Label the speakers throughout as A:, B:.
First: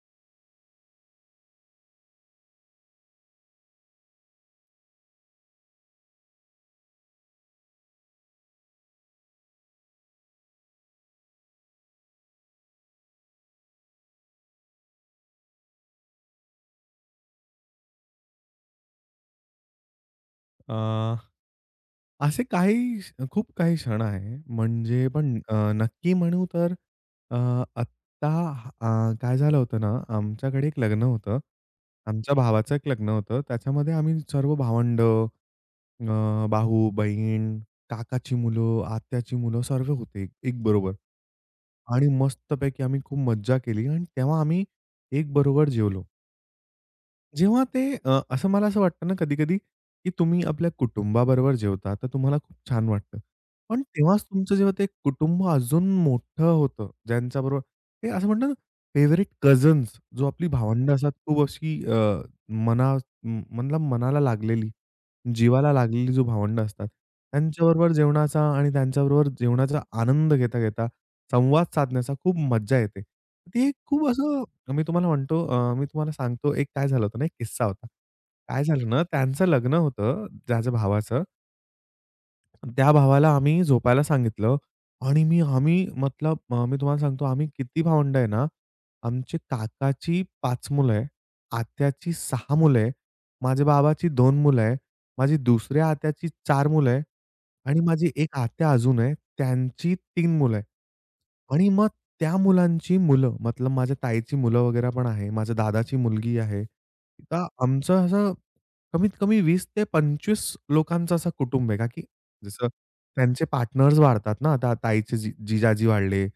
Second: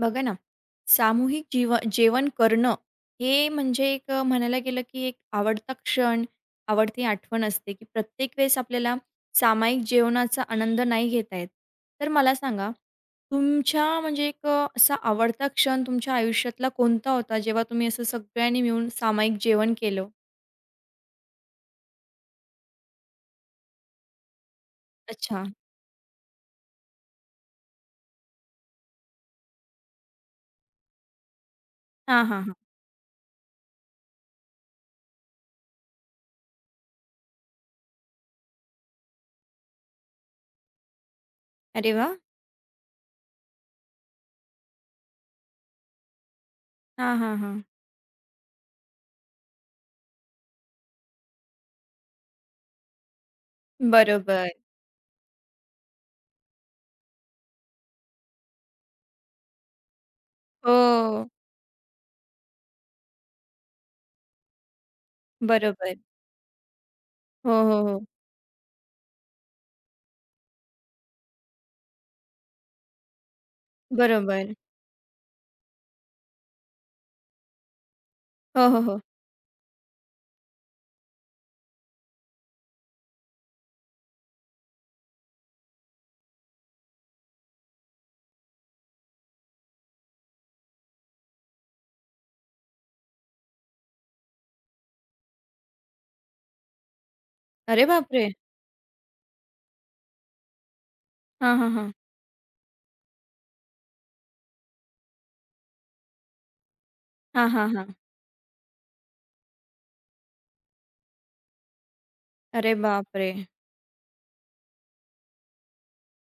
A: बघा ना, सामूहिक जीव जेवण करणं हे म्हणजे एक म्हणायला गेलं की एक आवडता क्षण, आवडती आठवण असते, की प्रत्येक वेळेस आपल्याला सामायिक जेवणाचा आनंद नाही घेता येत. तर मला सांगा, तुमच्या म्हणजे एक असा आवडता क्षण तुमच्या आयुष्यातला कोणता होता, जेव्हा तुम्ही असं सगळ्यांनी मिळून सामायिक जेवण केलं?
B: अ, असे काही खूप काही क्षण आहे. म्हणजे पण
A: अच्छा.
B: नक्की म्हणू तर अ, आत्ता काय झालं होतं ना, आमच्याकडे एक लग्न होतं.
A: हां,
B: आमच्या
A: हां, हां.
B: भावाचं एक लग्न होतं. त्याच्यामध्ये आम्ही सर्व भावंड, भाऊ, बहीण, काकाची मुलं, आत्याची मुलं सर्व होते एक बरोबर.
A: अरे
B: आणि
A: वाह!
B: मस्तपैकी आम्ही खूप मज्जा केली आणि तेव्हा आम्ही एक बरोबर जेवलो.
A: हां, हां, हां.
B: जेव्हा ते असं मला असं वाटतं ना कधी-कधी, की तुम्ही आपल्या कुटुंबाबरोबर जेवता, तर तुम्हाला खूप छान वाटतं. पण तेव्हाच
A: बरोबर.
B: तुमचं जेव्हा ते कुटुंब अजून मोठं होतं, ज्यांच्याबरोबर ते असं म्हणतात ना, फेव्हरेट कझन्स जो आपली भावंडं असतात,
A: हो.
B: खूप अशी मना म मतलब मनाला लागलेली. जीवाला
A: बरोबर.
B: लागलेली जो भावंडं असतात,
A: हो, हो,
B: त्यांच्याबरोबर
A: हो.
B: जेवणाचा आणि त्यांच्याबरोबर जेवणाचा आनंद घेता-घेता संवाद साधण्याचा खूप मज्जा येते. ती एक खूप असं
A: बरोबर.
B: मी तुम्हाला म्हणतो मी तुम्हाला सांगतो एक काय झालं होतं ना, एक किस्सा होता. काय
A: हो, हो,
B: झालं
A: हो.
B: ना, त्यांचं लग्न होतं, माझ्या भावाचं. त्या भावाला आम्ही झोपायला सांगितलं आणि मी आम्ही मतलब मी तुम्हाला सांगतो आम्ही किती भावंड आहे ना, आमचे काकाची 5 मुलं आहे, आत्याची 6 मुलं आहे, माझ्या बाबाची 2 मुलं आहे, माझी दुसऱ्या आत्याची 4 मुलं आहे आणि
A: अरे
B: माझी
A: बापरे!
B: एक आत्या अजून आहे, त्यांची तीन मुलं आहे.
A: हां,
B: आणि
A: हां,
B: मग
A: हां.
B: त्या मुलांची मुलं, मतलब माझ्या ताईची मुलं वगैरे पण आहे, माझ्या दादाची मुलगी आहे. तर
A: हां, हां, हां.
B: आमचं असं कमीत कमी 20 ते 25 लोकांचं असं कुटुंब आहे. का की जसं
A: अरे बापरे!
B: त्यांचे पार्टनर्स वाढतात ना. आता ताईचे जी जिजाजी वाढले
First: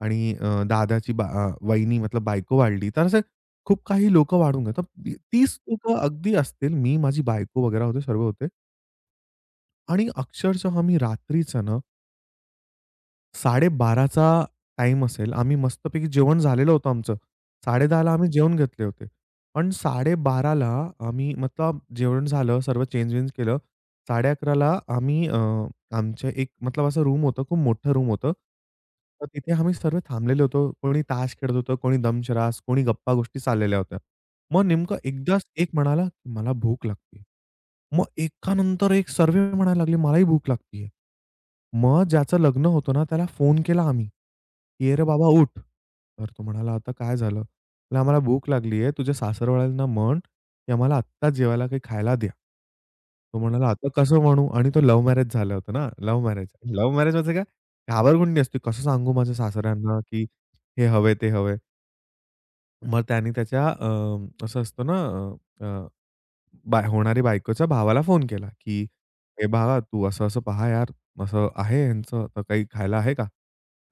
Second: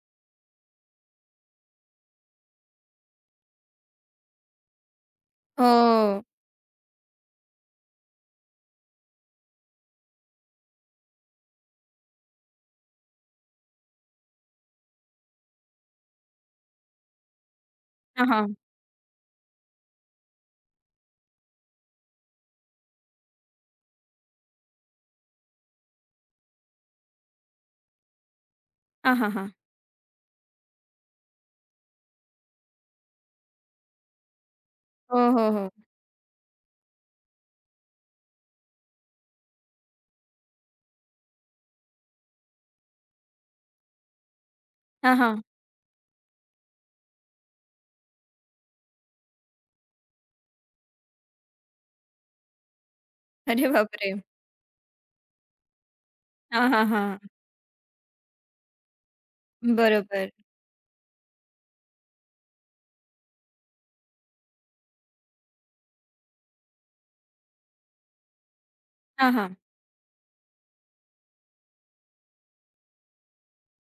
B: आणि दादाची वहिनी मतलब बायको वाढली. तर असे खूप काही लोकं वाढून गेले. तर 30 लोकं
A: हो.
B: अगदी असतील. मी, माझी बायको वगैरे होते, सर्व होते आणि अक्षरशः आम्ही रात्रीचं ना 12:30 चा टाईम असेल. आम्ही मस्तपैकी जेवण झालेलं होतं आमचं. 10:30 ला
A: हां,
B: आम्ही
A: हां.
B: जेवून घेतले होते. पण 12:30 ला आम्ही मतलब जेवण झालं, सर्व चेंज-वेंज केलं. 11:30 ला आम्ही आमच्या एक मतलब असं रूम होतं, खूप मोठं रूम होतं.
A: हां,
B: तर
A: हां, हां.
B: तिथे आम्ही सर्व थांबलेलो होतो. कोणी ताश खेळत होतं, कोणी दमशरास, कोणी गप्पा-गोष्टी चाललेल्या होत्या. मग नेमकं
A: हो,
B: एकदाच
A: हो, हो.
B: एक म्हणाला, "मला भूक लागते." मग एकानंतर एक सर्वे म्हणायला लागले, "मलाही भूक लागतीये." मग ज्याचं लग्न होतं ना, त्याला फोन केला आम्ही, की "अरे
A: हां,
B: बाबा
A: हां.
B: उठ." तर तो म्हणाला, "आता काय झालं?" "म्हटलं आम्हाला भूक लागलीये. तुझ्या सासरवाल्यांना म्हण, की आम्हाला आत्ताच जेवायला काही खायला द्या." तो
A: अरे
B: म्हणाला, "आता
A: बापरे!
B: कसं म्हणू?" आणि तो लव्ह मॅरेज झालं होतं ना, लव्ह मॅरेज.
A: हां, हां,
B: लव्ह मॅरेज
A: हां.
B: म्हणजे काय? घाबरगुंडी असते. कसं सांगू माझ्या सासऱ्यांना, की
A: बरोबर.
B: हे हवंय, ते हवंय. मग त्याने त्याच्या असं असतं ना अ, अ होणारी बायकोच्या भावाला फोन केला, की
A: हां,
B: "ए
A: हां.
B: भावा, तू असं-असं पहा यार, असं आहे ह्यांचं, तर काही खायला आहे का?"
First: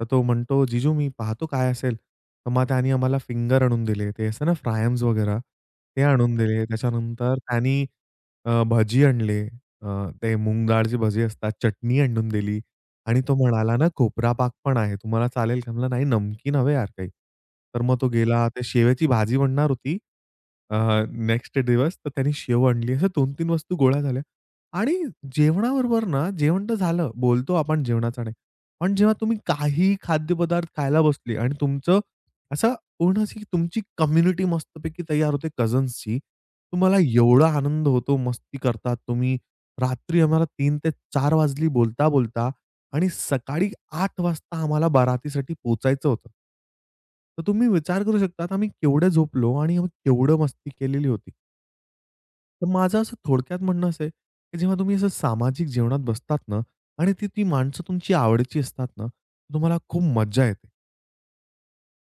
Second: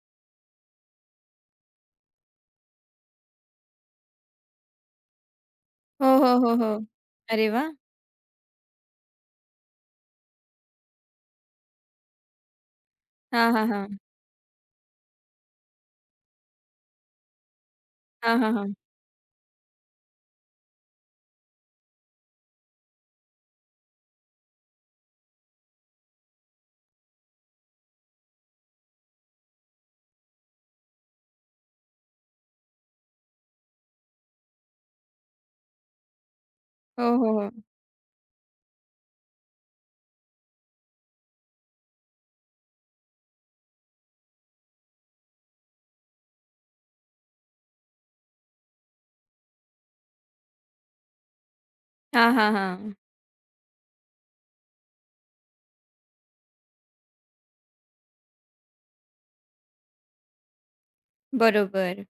B: तर तो म्हणतो, "जीजू मी पाहतो काय असेल." तर मग त्यानी आम्हाला फिंगर आणून दिले. ते असतं ना फ्रायम्स वगैरे, ते
A: हो,
B: आणून
A: हो, हो,
B: दिले.
A: हो.
B: त्याच्यानंतर
A: अरे वाह!
B: त्यानी भजी आणले. अ, ते मूग डाळची भजी असतात, चटणी आणून दिली. आणि तो
A: हां, हां,
B: म्हणाला ना,
A: हां.
B: "खोबरा पाक पण आहे. तुम्हाला चालेल का?" म्हणलं, "नाही, नमकीन हवं यार काही." तर मग तो
A: हां,
B: गेला.
A: हां,
B: ते
A: हां.
B: शेवेची भाजी बनणार होती नेक्स्ट दिवस. तर त्यांनी शेव आणली. अशा 2-3 वस्तू गोळ्या झाल्या. आणि जेवणाबरोबर ना, जेवण तर झालं. बोलतो आपण जेवणाचा नाही. पण जेव्हा तुम्ही काही खाद्यपदार्थ खायला बसले आणि तुमचं असं पूर्ण अशी तुमची कम्युनिटी मस्तपैकी तयार होते कझन्सची. तुम्हाला
A: हो, हो,
B: एवढा
A: हो.
B: आनंद होतो, मस्ती करतात तुम्ही. रात्री आम्हाला 3 ते 4 वाजली बोलता-बोलता. आणि सकाळी 8 वाजता आम्हाला बारातीसाठी पोहोचायचं होतं. तर तुम्ही विचार करू शकतात आम्ही केवढं झोपलो आणि आम्ही केवढं मस्ती केलेली होती.
A: हां, हां,
B: तर
A: हां.
B: माझं असं थोडक्यात म्हणणं असं आहे, की जेव्हा तुम्ही असं सामाजिक जीवनात बसतात ना आणि ती ती माणसं तुमची आवडीची असतात ना, तुम्हाला खूप मज्जा येते.
A: बरोबर.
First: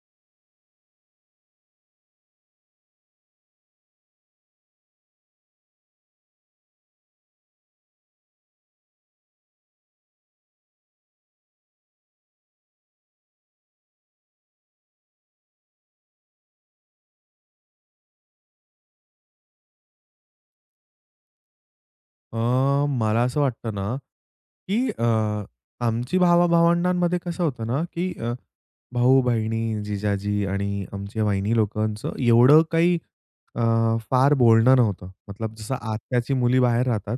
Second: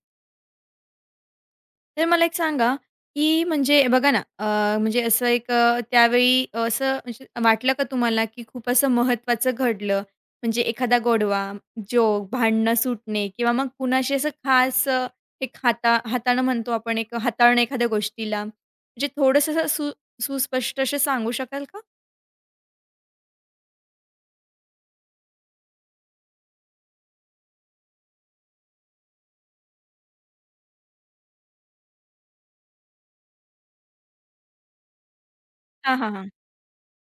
A: तर मला एक सांगा, की म्हणजे बघा ना, म्हणजे असं एक त्यावेळी असं म्हणजे वाटलं का तुम्हाला, की खूप असं महत्त्वाचं घडलं? म्हणजे एखादा गोडवा, जोक, भांडणं सुटणे किंवा मग कुणाशी असं खास एक हाताळणं म्हणतो आपण, एक हाताळणं एखाद्या गोष्टीला. म्हणजे थोडंसं असं सुस्पष्ट असे सांगू शकाल का?
B: अ, मला असं वाटतं ना, की आमची भावा-भावंडांमध्ये कसं होतं ना, की भाऊ-बहिणी, जिजाजी आणि आमच्या वहिनी लोकांचं एवढं काही अ, फार बोलणं नव्हतं. मतलब जसं
A: हां, हां, हां.
B: आत्याची मुली बाहेर राहतात.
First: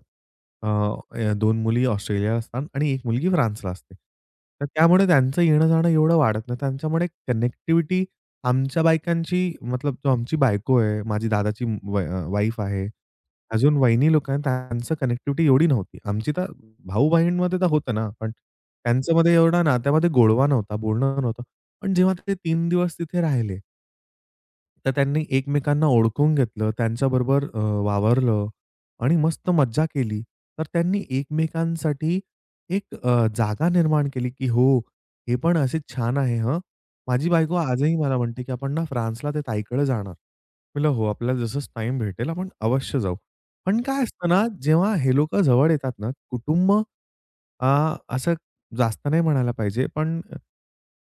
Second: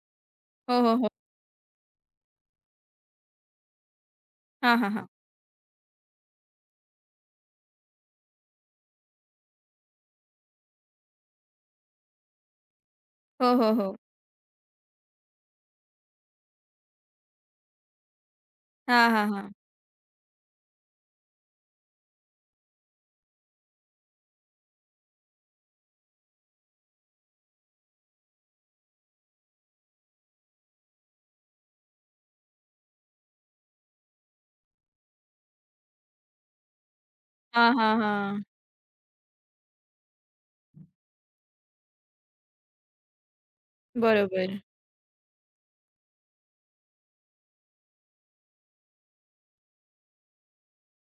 B: अ,
A: हो, हो, हो.
B: अ, 2 मुली ऑस्ट्रेलियाला असतात आणि एक मुलगी फ्रान्सला असते. तर
A: हां, हां, हां.
B: त्यामुळे त्यांचं येणं-जाणं एवढं वाढत नाही. त्यांच्यामुळे कनेक्टिव्हिटी आमच्या बायकांची मतलब जो आमची बायको आहे, माझी दादाची वाईफ आहे.
A: हो, हो,
B: अजून
A: हो.
B: वहिनी लोक आहेत, त्यांचं कनेक्टिव्हिटी एवढी नव्हती. आमची तर भाऊ-बहीणमध्ये तर होतं ना, पण
A: हां, हां,
B: त्यांच्यामध्ये
A: हां.
B: एवढा नात्यामध्ये गोडवा नव्हता, बोलणं नव्हतं. पण जेव्हा ते 3 दिवस तिथे राहिले, तर त्यांनी एकमेकांना ओळखून घेतलं, त्यांच्याबरोबर वावरलं आणि मस्त मज्जा केली. तर त्यांनी एकमेकांसाठी एक जागा निर्माण केली, की "हो, हे पण असेच छान आहे हं." माझी बायको
A: हां,
B: आजही
A: हां,
B: मला
A: हां.
B: म्हणते, की "आपण ना फ्रान्सला ते ताईकडे जाणार." म्हटलं, "हो, आपल्याला जसंच टाईम भेटेल आपण अवश्य जाऊ." पण काय असतं ना,
A: बरोबर,
B: जेव्हा हे लोकं जवळ येतात ना, कुटुंब अ, असं जास्त नाही म्हणायला पाहिजे, पण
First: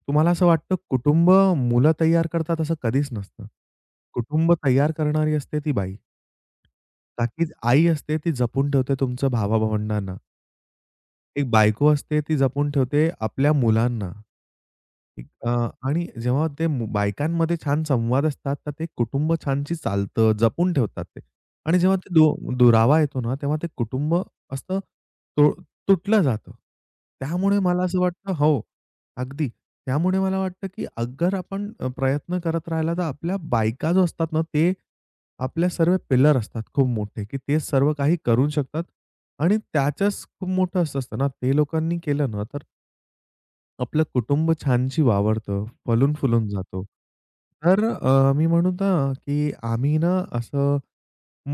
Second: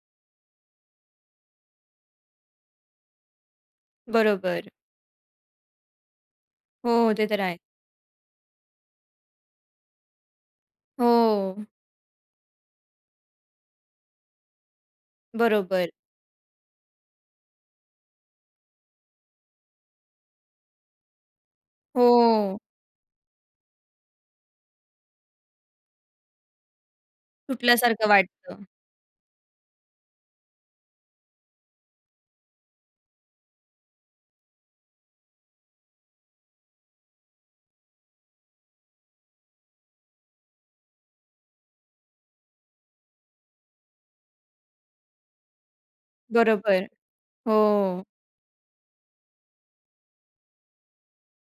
B: तुम्हाला असं वाटतं कुटुंब मुलं तयार करतात असं कधीच नसतं. कुटुंब
A: बरोबर.
B: तयार करणारी असते ती बाई.
A: हो, ते तर
B: का
A: आहे.
B: आई असते ती जपून ठेवते तुमच्या भावा, एक
A: हो,
B: बायको असते ती जपून ठेवते आपल्या मुलांना. एक,
A: बरोबर.
B: आणि जेव्हा ते बायकांमध्ये छान संवाद असतात, तर ते कुटुंब छानशी चालतं, जपून ठेवतात ते. आणि जेव्हा ते
A: हो,
B: दुरावा येतो ना, तेव्हा ते कुटुंब असं तु तुटलं जातं. त्यामुळे मला असं
A: सुटल्यासारखं
B: वाटतं
A: वाटतं.
B: हो, अगदी. त्यामुळे मला वाटतं, की अगर आपण प्रयत्न करत राहिला, तर आपल्या बायका जो असतात ना, ते आपल्या सर्व पिलर असतात खूप मोठे, की ते सर्व काही करू शकतात. आणि त्याचंच खूप मोठं असं असतं ना, ते लोकांनी केलं ना, तर आपलं कुटुंब छानशी वावरतं, फलून-फुलून जातो.
A: बरोबर. हो,
B: तर मी म्हणू ना, की आम्ही ना असं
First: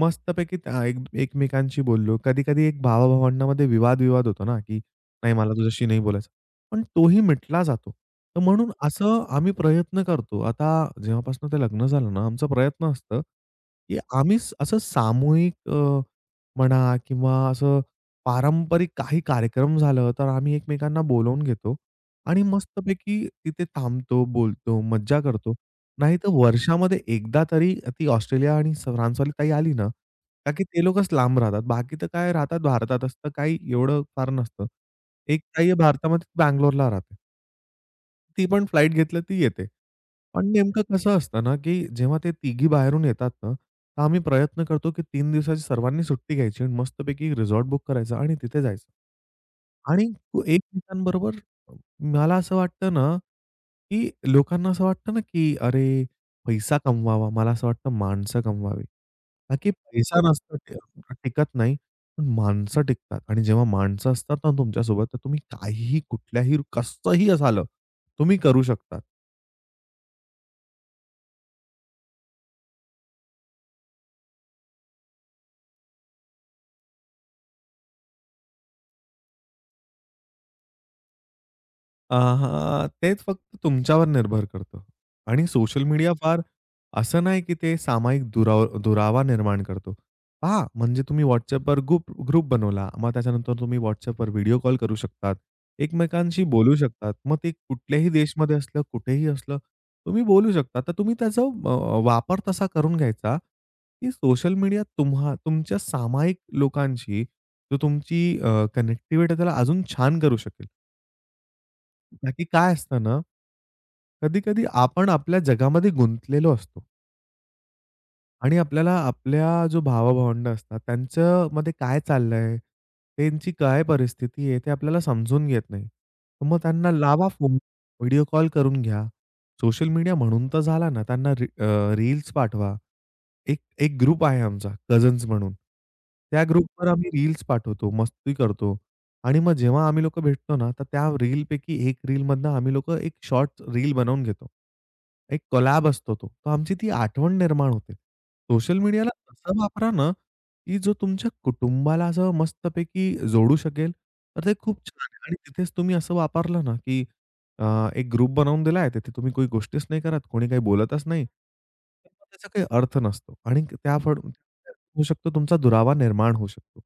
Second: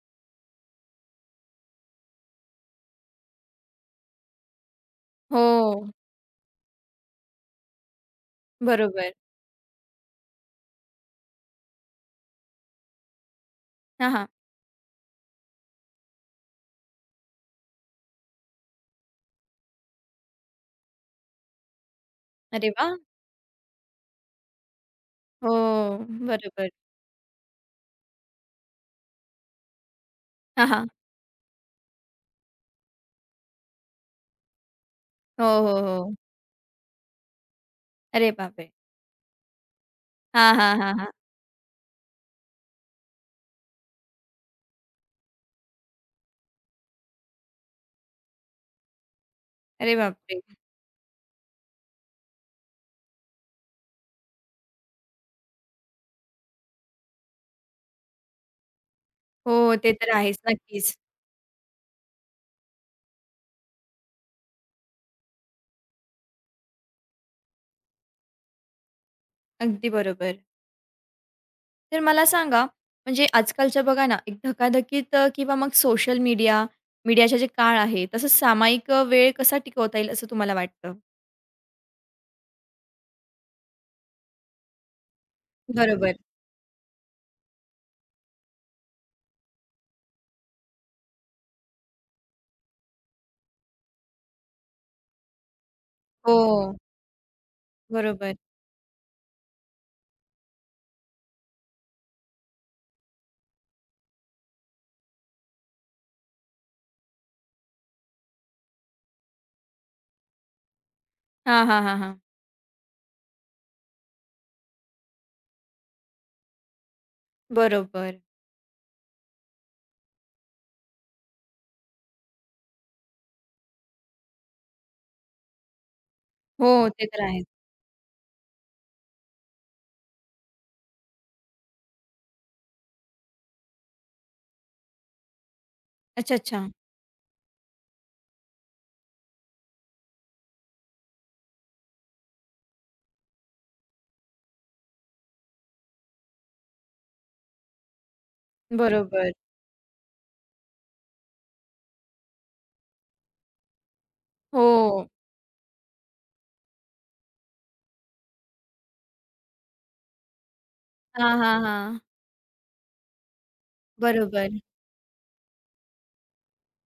B: मस्तपैकी त्या एकमेकांशी बोललो. कधी-कधी एक भावा विवाद-विवाद होतो ना, की "नाही, मला तुझ्याशी
A: हो,
B: नाही बोलायचं." पण तोही मिटला जातो. तर म्हणून
A: बरोबर.
B: असं आम्ही प्रयत्न करतो. आता जेव्हापासून ते लग्न झालं ना, आमचा प्रयत्न असतं, की
A: हां, हां.
B: आम्ही असं सामूहिक म्हणा किंवा असं पारंपरिक काही कार्यक्रम झालं, तर आम्ही एकमेकांना बोलावून घेतो आणि
A: अरे वाह!
B: मस्तपैकी तिथे थांबतो, बोलतो, मज्जा करतो.
A: हो,
B: नाही नाहीतर
A: बरोबर.
B: वर्षामध्ये एकदा तरी ती ऑस्ट्रेलिया आणि फ्रान्सवाली ताई आली ना, का की
A: हां,
B: ते
A: हां.
B: लोकच लांब राहतात. बाकी तर काय राहतात भारतातच, तर काही एवढं फार नसतं. एक
A: हो,
B: ताई आहे
A: हो, हो.
B: भारतामध्ये, ती बंगलोरला राहते.
A: अरे
B: ती पण
A: बापरे!
B: फ्लाइट घेतलं ती येते. पण
A: हां, हां,
B: नेमकं
A: हां, हां.
B: कसं असतं ना, की जेव्हा ते तिघी बाहेरून येतात ना, तर आम्ही प्रयत्न करतो, की 3 दिवसाची सर्वांनी सुट्टी घ्यायची आणि मस्तपैकी रिसॉर्ट बुक करायचा आणि तिथे जायचं.
A: अरे
B: आणि
A: बापरे!
B: तो एकमेकांबरोबर मला असं वाटतं ना, की लोकांना असं वाटतं ना, की अरे, पैसा कमवावा. मला असं वाटतं माणसं कमवावी. का की
A: हो, ते तर
B: पैसा
A: आहेच
B: नसतो,
A: नक्कीच.
B: टिकत नाही. पण माणसं टिकतात आणि जेव्हा माणसं असतात ना तुमच्यासोबत, तर तुम्ही काहीही, कुठल्याही, कसंही झालं, तुम्ही करू शकता.
A: अगदी बरोबर. तर मला सांगा, म्हणजे आजकालच्या बघा ना, एक धकाधकीत किंवा मग सोशल मीडिया, मीडियाचा जे काळ आहे, तसंच सामायिक वेळ कसा टिकवता येईल असं तुम्हाला वाटतं?
B: अ, हां, तेच फक्त तुमच्यावर निर्भर करतं आणि सोशल मीडिया
A: बरोबर.
B: फार असं नाही, की ते सामायिक दुरावा निर्माण करतो. पहा, म्हणजे तुम्ही WhatsAppवर ग्रुप ग्रुप बनवला. मग त्याच्यानंतर तुम्ही WhatsAppवर व्हिडिओ कॉल करू शकतात. एकमेकांशी बोलू
A: हो,
B: शकतात. मग ते कुठल्याही
A: बरोबर.
B: देशमध्ये असलं, कुठेही असलं, तुम्ही बोलू शकता. तर तुम्ही त्याचा वापर तसा करून घ्यायचा, की सोशल मीडिया तुमच्या सामायिक लोकांशी जो तुमची कनेक्टिव्हिटी त्याला अजून छान करू शकेल.
A: हां, हां, हां, हां.
B: बाकी काय असतं ना, कधी-कधी आपण आपल्या जगामध्ये गुंतलेलो असतो
A: बरोबर.
B: आणि आपल्याला आपल्या जो भावा-भावंड असतात, त्यांच्यामध्ये काय चाललंय, त्यांची काय परिस्थिती आहे, ते आपल्याला समजून घेत नाही. तर मग
A: हो,
B: त्यांना
A: ते तर
B: लावा
A: आहे.
B: फोन, व्हिडिओ कॉल करून घ्या. सोशल मीडिया म्हणून तर झाला ना, त्यांना रील्स पाठवा. एक एक ग्रुप आहे आमचा कझन्स म्हणून.
A: अच्छा,
B: त्या
A: अच्छा.
B: ग्रुपवर आम्ही रील्स पाठवतो, मस्ती करतो आणि मग जेव्हा आम्ही लोकं भेटतो ना, तर त्या रीलपैकी एक रीलमधनं आम्ही लोकं एक शॉर्ट रील बनवून घेतो. एक कोलॅब असतो तो. तर आमची ती आठवण निर्माण होते. सोशल मीडियाला
A: बरोबर.
B: असं वापरा ना, की जो तुमच्या कुटुंबाला असं मस्तपैकी जोडू शकेल, तर ते खूप छान
A: हो.
B: आहे आणि तिथेच तुम्ही असं वापरलं ना, की एक ग्रुप बनवून दिला आहे. तिथे तुम्ही काही गोष्टीच नाही करत. कोणी काही बोलतच नाही.
A: हां, हां, हां.
B: तर मग त्याचा काही अर्थ नसतो आणि त्या फळ
A: बरोबर.
B: होऊ शकतो, तुमचा दुरावा निर्माण होऊ शकतो.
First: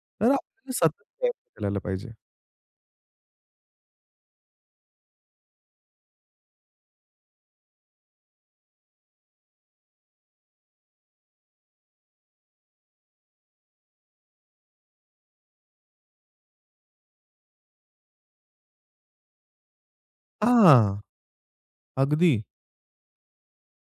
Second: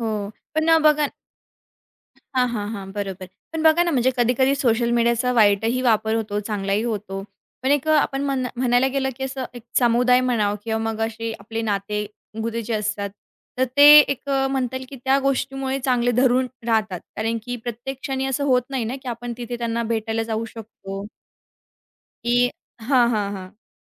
A: हो.
B: तर
A: पण
B: आपल्याला सतत
A: बघा
B: प्रयत्न करायला पाहिजे.
A: हां, हां, हां. बरोबर. पण बघा ना, म्हणजे कधी-कधी सोशल मीडियाचा वाईटही वापर होतो, चांगलाही होतो. पण एक आपण म्हणायला गेलं, की असं एक समुदाय म्हणावं किंवा मग असे आपले नातेगुते जे असतात, तर ते एक म्हणता येईल, की त्या गोष्टीमुळे चांगले धरून राहतात. कारण की प्रत्येक क्षणी असं होत नाही ना, की आपण तिथे त्यांना भेटायला जाऊ
B: हां,
A: शकतो.
B: अगदी.
A: की हां, हां, हां.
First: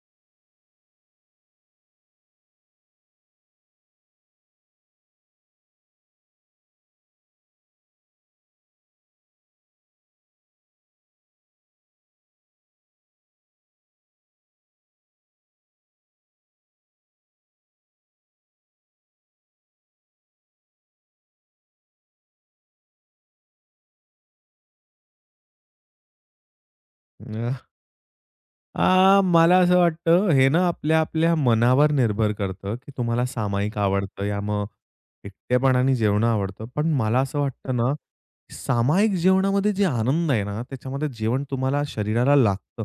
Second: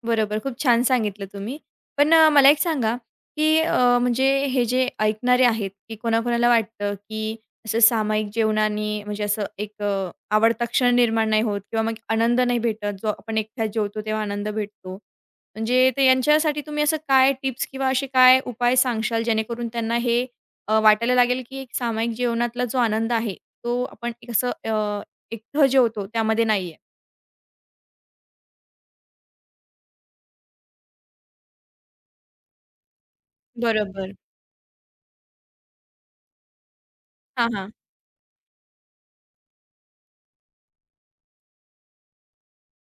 A: बरोबर. खूप छान सांगितलं तुम्ही. पण मला एक सांगा, की म्हणजे हे जे ऐकणारे आहेत, की कोणाकोणाला वाटतं, की असं सामायिक जेवणाने म्हणजे असं एक आवडता क्षण निर्माण नाही होत किंवा मग आनंद नाही भेटत. जो आपण एकट्यात जेवतो तेव्हा आनंद भेटतो. म्हणजे ते यांच्यासाठी तुम्ही असं काय टिप्स किंवा असे काय उपाय सांगशाल जेणेकरून त्यांना हे वाटायला लागेल, की एक सामायिक जेवणातला जो आनंद आहे, तो आपण एक असं एकटं जेवतो त्यामध्ये नाहीये.
B: मला असं वाटतं हे ना आपल्या-आपल्या मनावर निर्भर करतं, की तुम्हाला सामायिक
A: बरोबर.
B: आवडतं या मग एकटेपणाने जेवणं आवडतं. पण मला असं
A: हां, हां.
B: वाटतं ना, सामायिक जेवणामध्ये जे आनंद आहे ना, त्याच्यामध्ये जेवण तुम्हाला शरीराला लागतं.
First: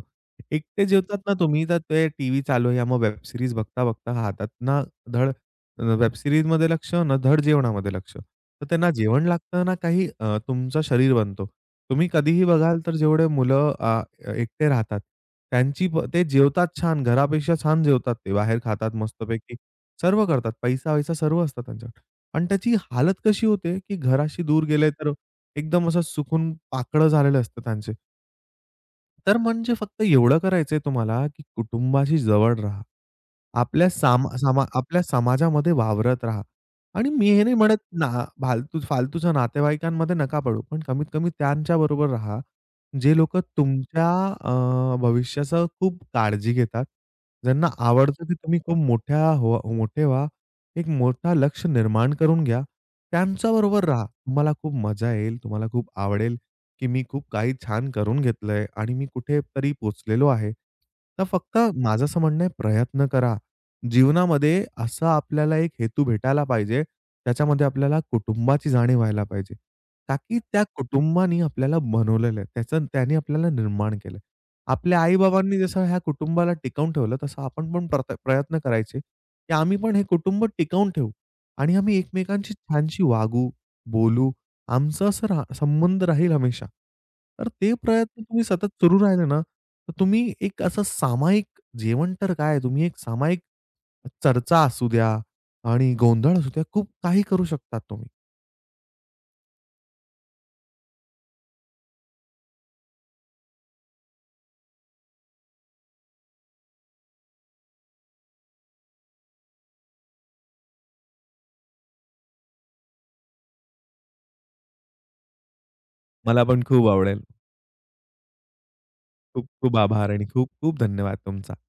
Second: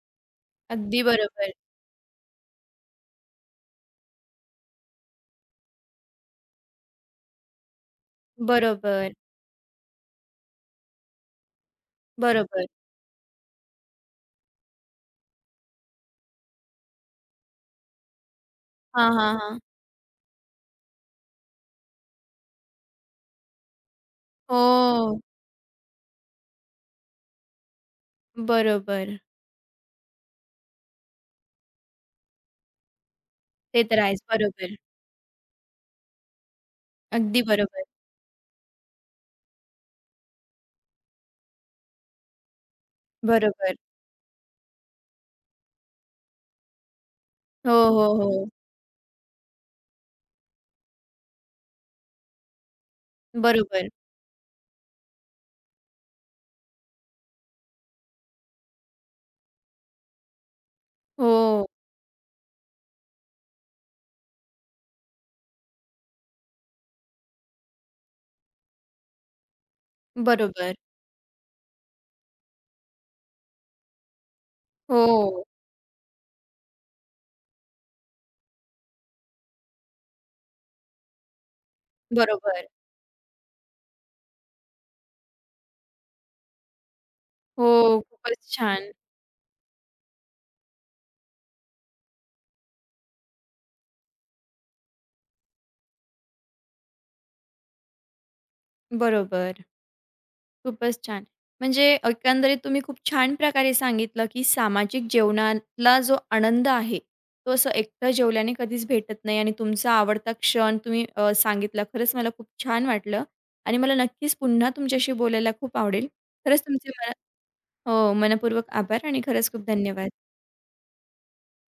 B: एकटे
A: अगदी
B: जेवतात ना
A: बरोबर.
B: तुम्ही, तर ते टीव्ही चालू आहे, या मग वेब सीरीज बघता-बघता हातात ना धड वेब सीरीजमध्ये लक्ष ना धड जेवणामध्ये लक्ष. तर त्यांना
A: बरोबर,
B: जेवण लागतं ना काही, तुमचं शरीर बनतो. तुम्ही कधीही
A: बरोबर.
B: बघाल तर जेवढे मुलं एकटे राहतात. त्यांची प ते जेवतात छान, घरापेक्षा छान जेवतात ते. बाहेर खातात
A: हां, हां,
B: मस्तपैकी.
A: हां.
B: सर्व करतात. पैसा-वैसा सर्व असतं त्यांच्याकडे. पण त्याची हालत कशी होते, की घराशी दूर गेले तर
A: हो.
B: एकदम असं सुकून पाकडं झालेलं असतं त्यांचे.
A: बरोबर.
B: तर म्हणजे फक्त एवढं करायचंय तुम्हाला, की कुटुंबाशी जवळ राहा.
A: ते
B: आपल्या
A: तर आहेच.
B: साम सामा
A: बरोबर.
B: आपल्या समाजामध्ये वावरत राहा. आणि मी
A: अगदी
B: हे नाही म्हणत
A: बरोबर.
B: ना फालतू फालतूच्या नातेवाईकांमध्ये नका पडू. पण कमीत कमी त्यांच्याबरोबर राहा, जे लोकं
A: बरोबर.
B: तुमच्या भविष्याचं खूप काळजी घेतात. ज्यांना
A: हो, हो,
B: आवडतं की
A: हो.
B: तुम्ही खूप मोठ्या हो मोठे व्हा. एक मोठा लक्ष निर्माण करून घ्या. त्यांच्याबरोबर
A: बरोबर.
B: राहा. तुम्हाला खूप मजा येईल. तुम्हाला खूप आवडेल, की मी खूप काही छान करून घेतलंय आणि मी कुठेतरी पोहोचलेलो आहे. तर फक्त
A: हो.
B: माझं असं म्हणणं आहे, प्रयत्न करा. जीवनामध्ये असा आपल्याला एक हेतू भेटायला पाहिजे, त्याच्यामध्ये आपल्याला कुटुंबाची जाणीव व्हायला पाहिजे. का की त्या
A: बरोबर.
B: कुटुंबाने आपल्याला बनवलेलं आहे. त्याचं त्याने आपल्याला निर्माण केलं. आपल्या
A: हो.
B: आई-बाबांनी जसं ह्या कुटुंबाला टिकवून ठेवलं, तसं आपण पण प्रयत्न करायचे, की आम्ही पण हे कुटुंब टिकवून ठेवू आणि आम्ही एकमेकांशी
A: बरोबर.
B: छानशी वागू, बोलू. आमचा असं संबंध राहील हमेशा. तर ते
A: हो.
B: प्रयत्न तुम्ही
A: खूपच
B: सतत
A: छान.
B: सुरू राहिले ना, तर तुम्ही एक असं सामायिक जेवण तर काय तुम्ही एक सामायिक चर्चा असू द्या आणि गोंधळ असू द्या, खूप काही करू शकतात तुम्ही.
A: बरोबर. खूपच छान. म्हणजे एकंदरीत तुम्ही खूप छान प्रकारे सांगितलं, की सामाजिक जेवणातला जो आनंद आहे, तो असं एकटं जेवल्याने कधीच भेटत नाही आणि तुमचा आवडता क्षण तुम्ही सांगितला. खरंच मला खूप छान वाटलं आणि मला नक्कीच पुन्हा तुमच्याशी बोलायला खूप आवडेल.
B: मला
A: खरंच
B: पण खूप
A: तुमचे
B: आवडेल.
A: हो, मनःपूर्वक आभार आणि
B: खूप
A: खरंच खूप
B: खूप आभार
A: धन्यवाद.
B: आणि खूप खूप धन्यवाद तुमचा.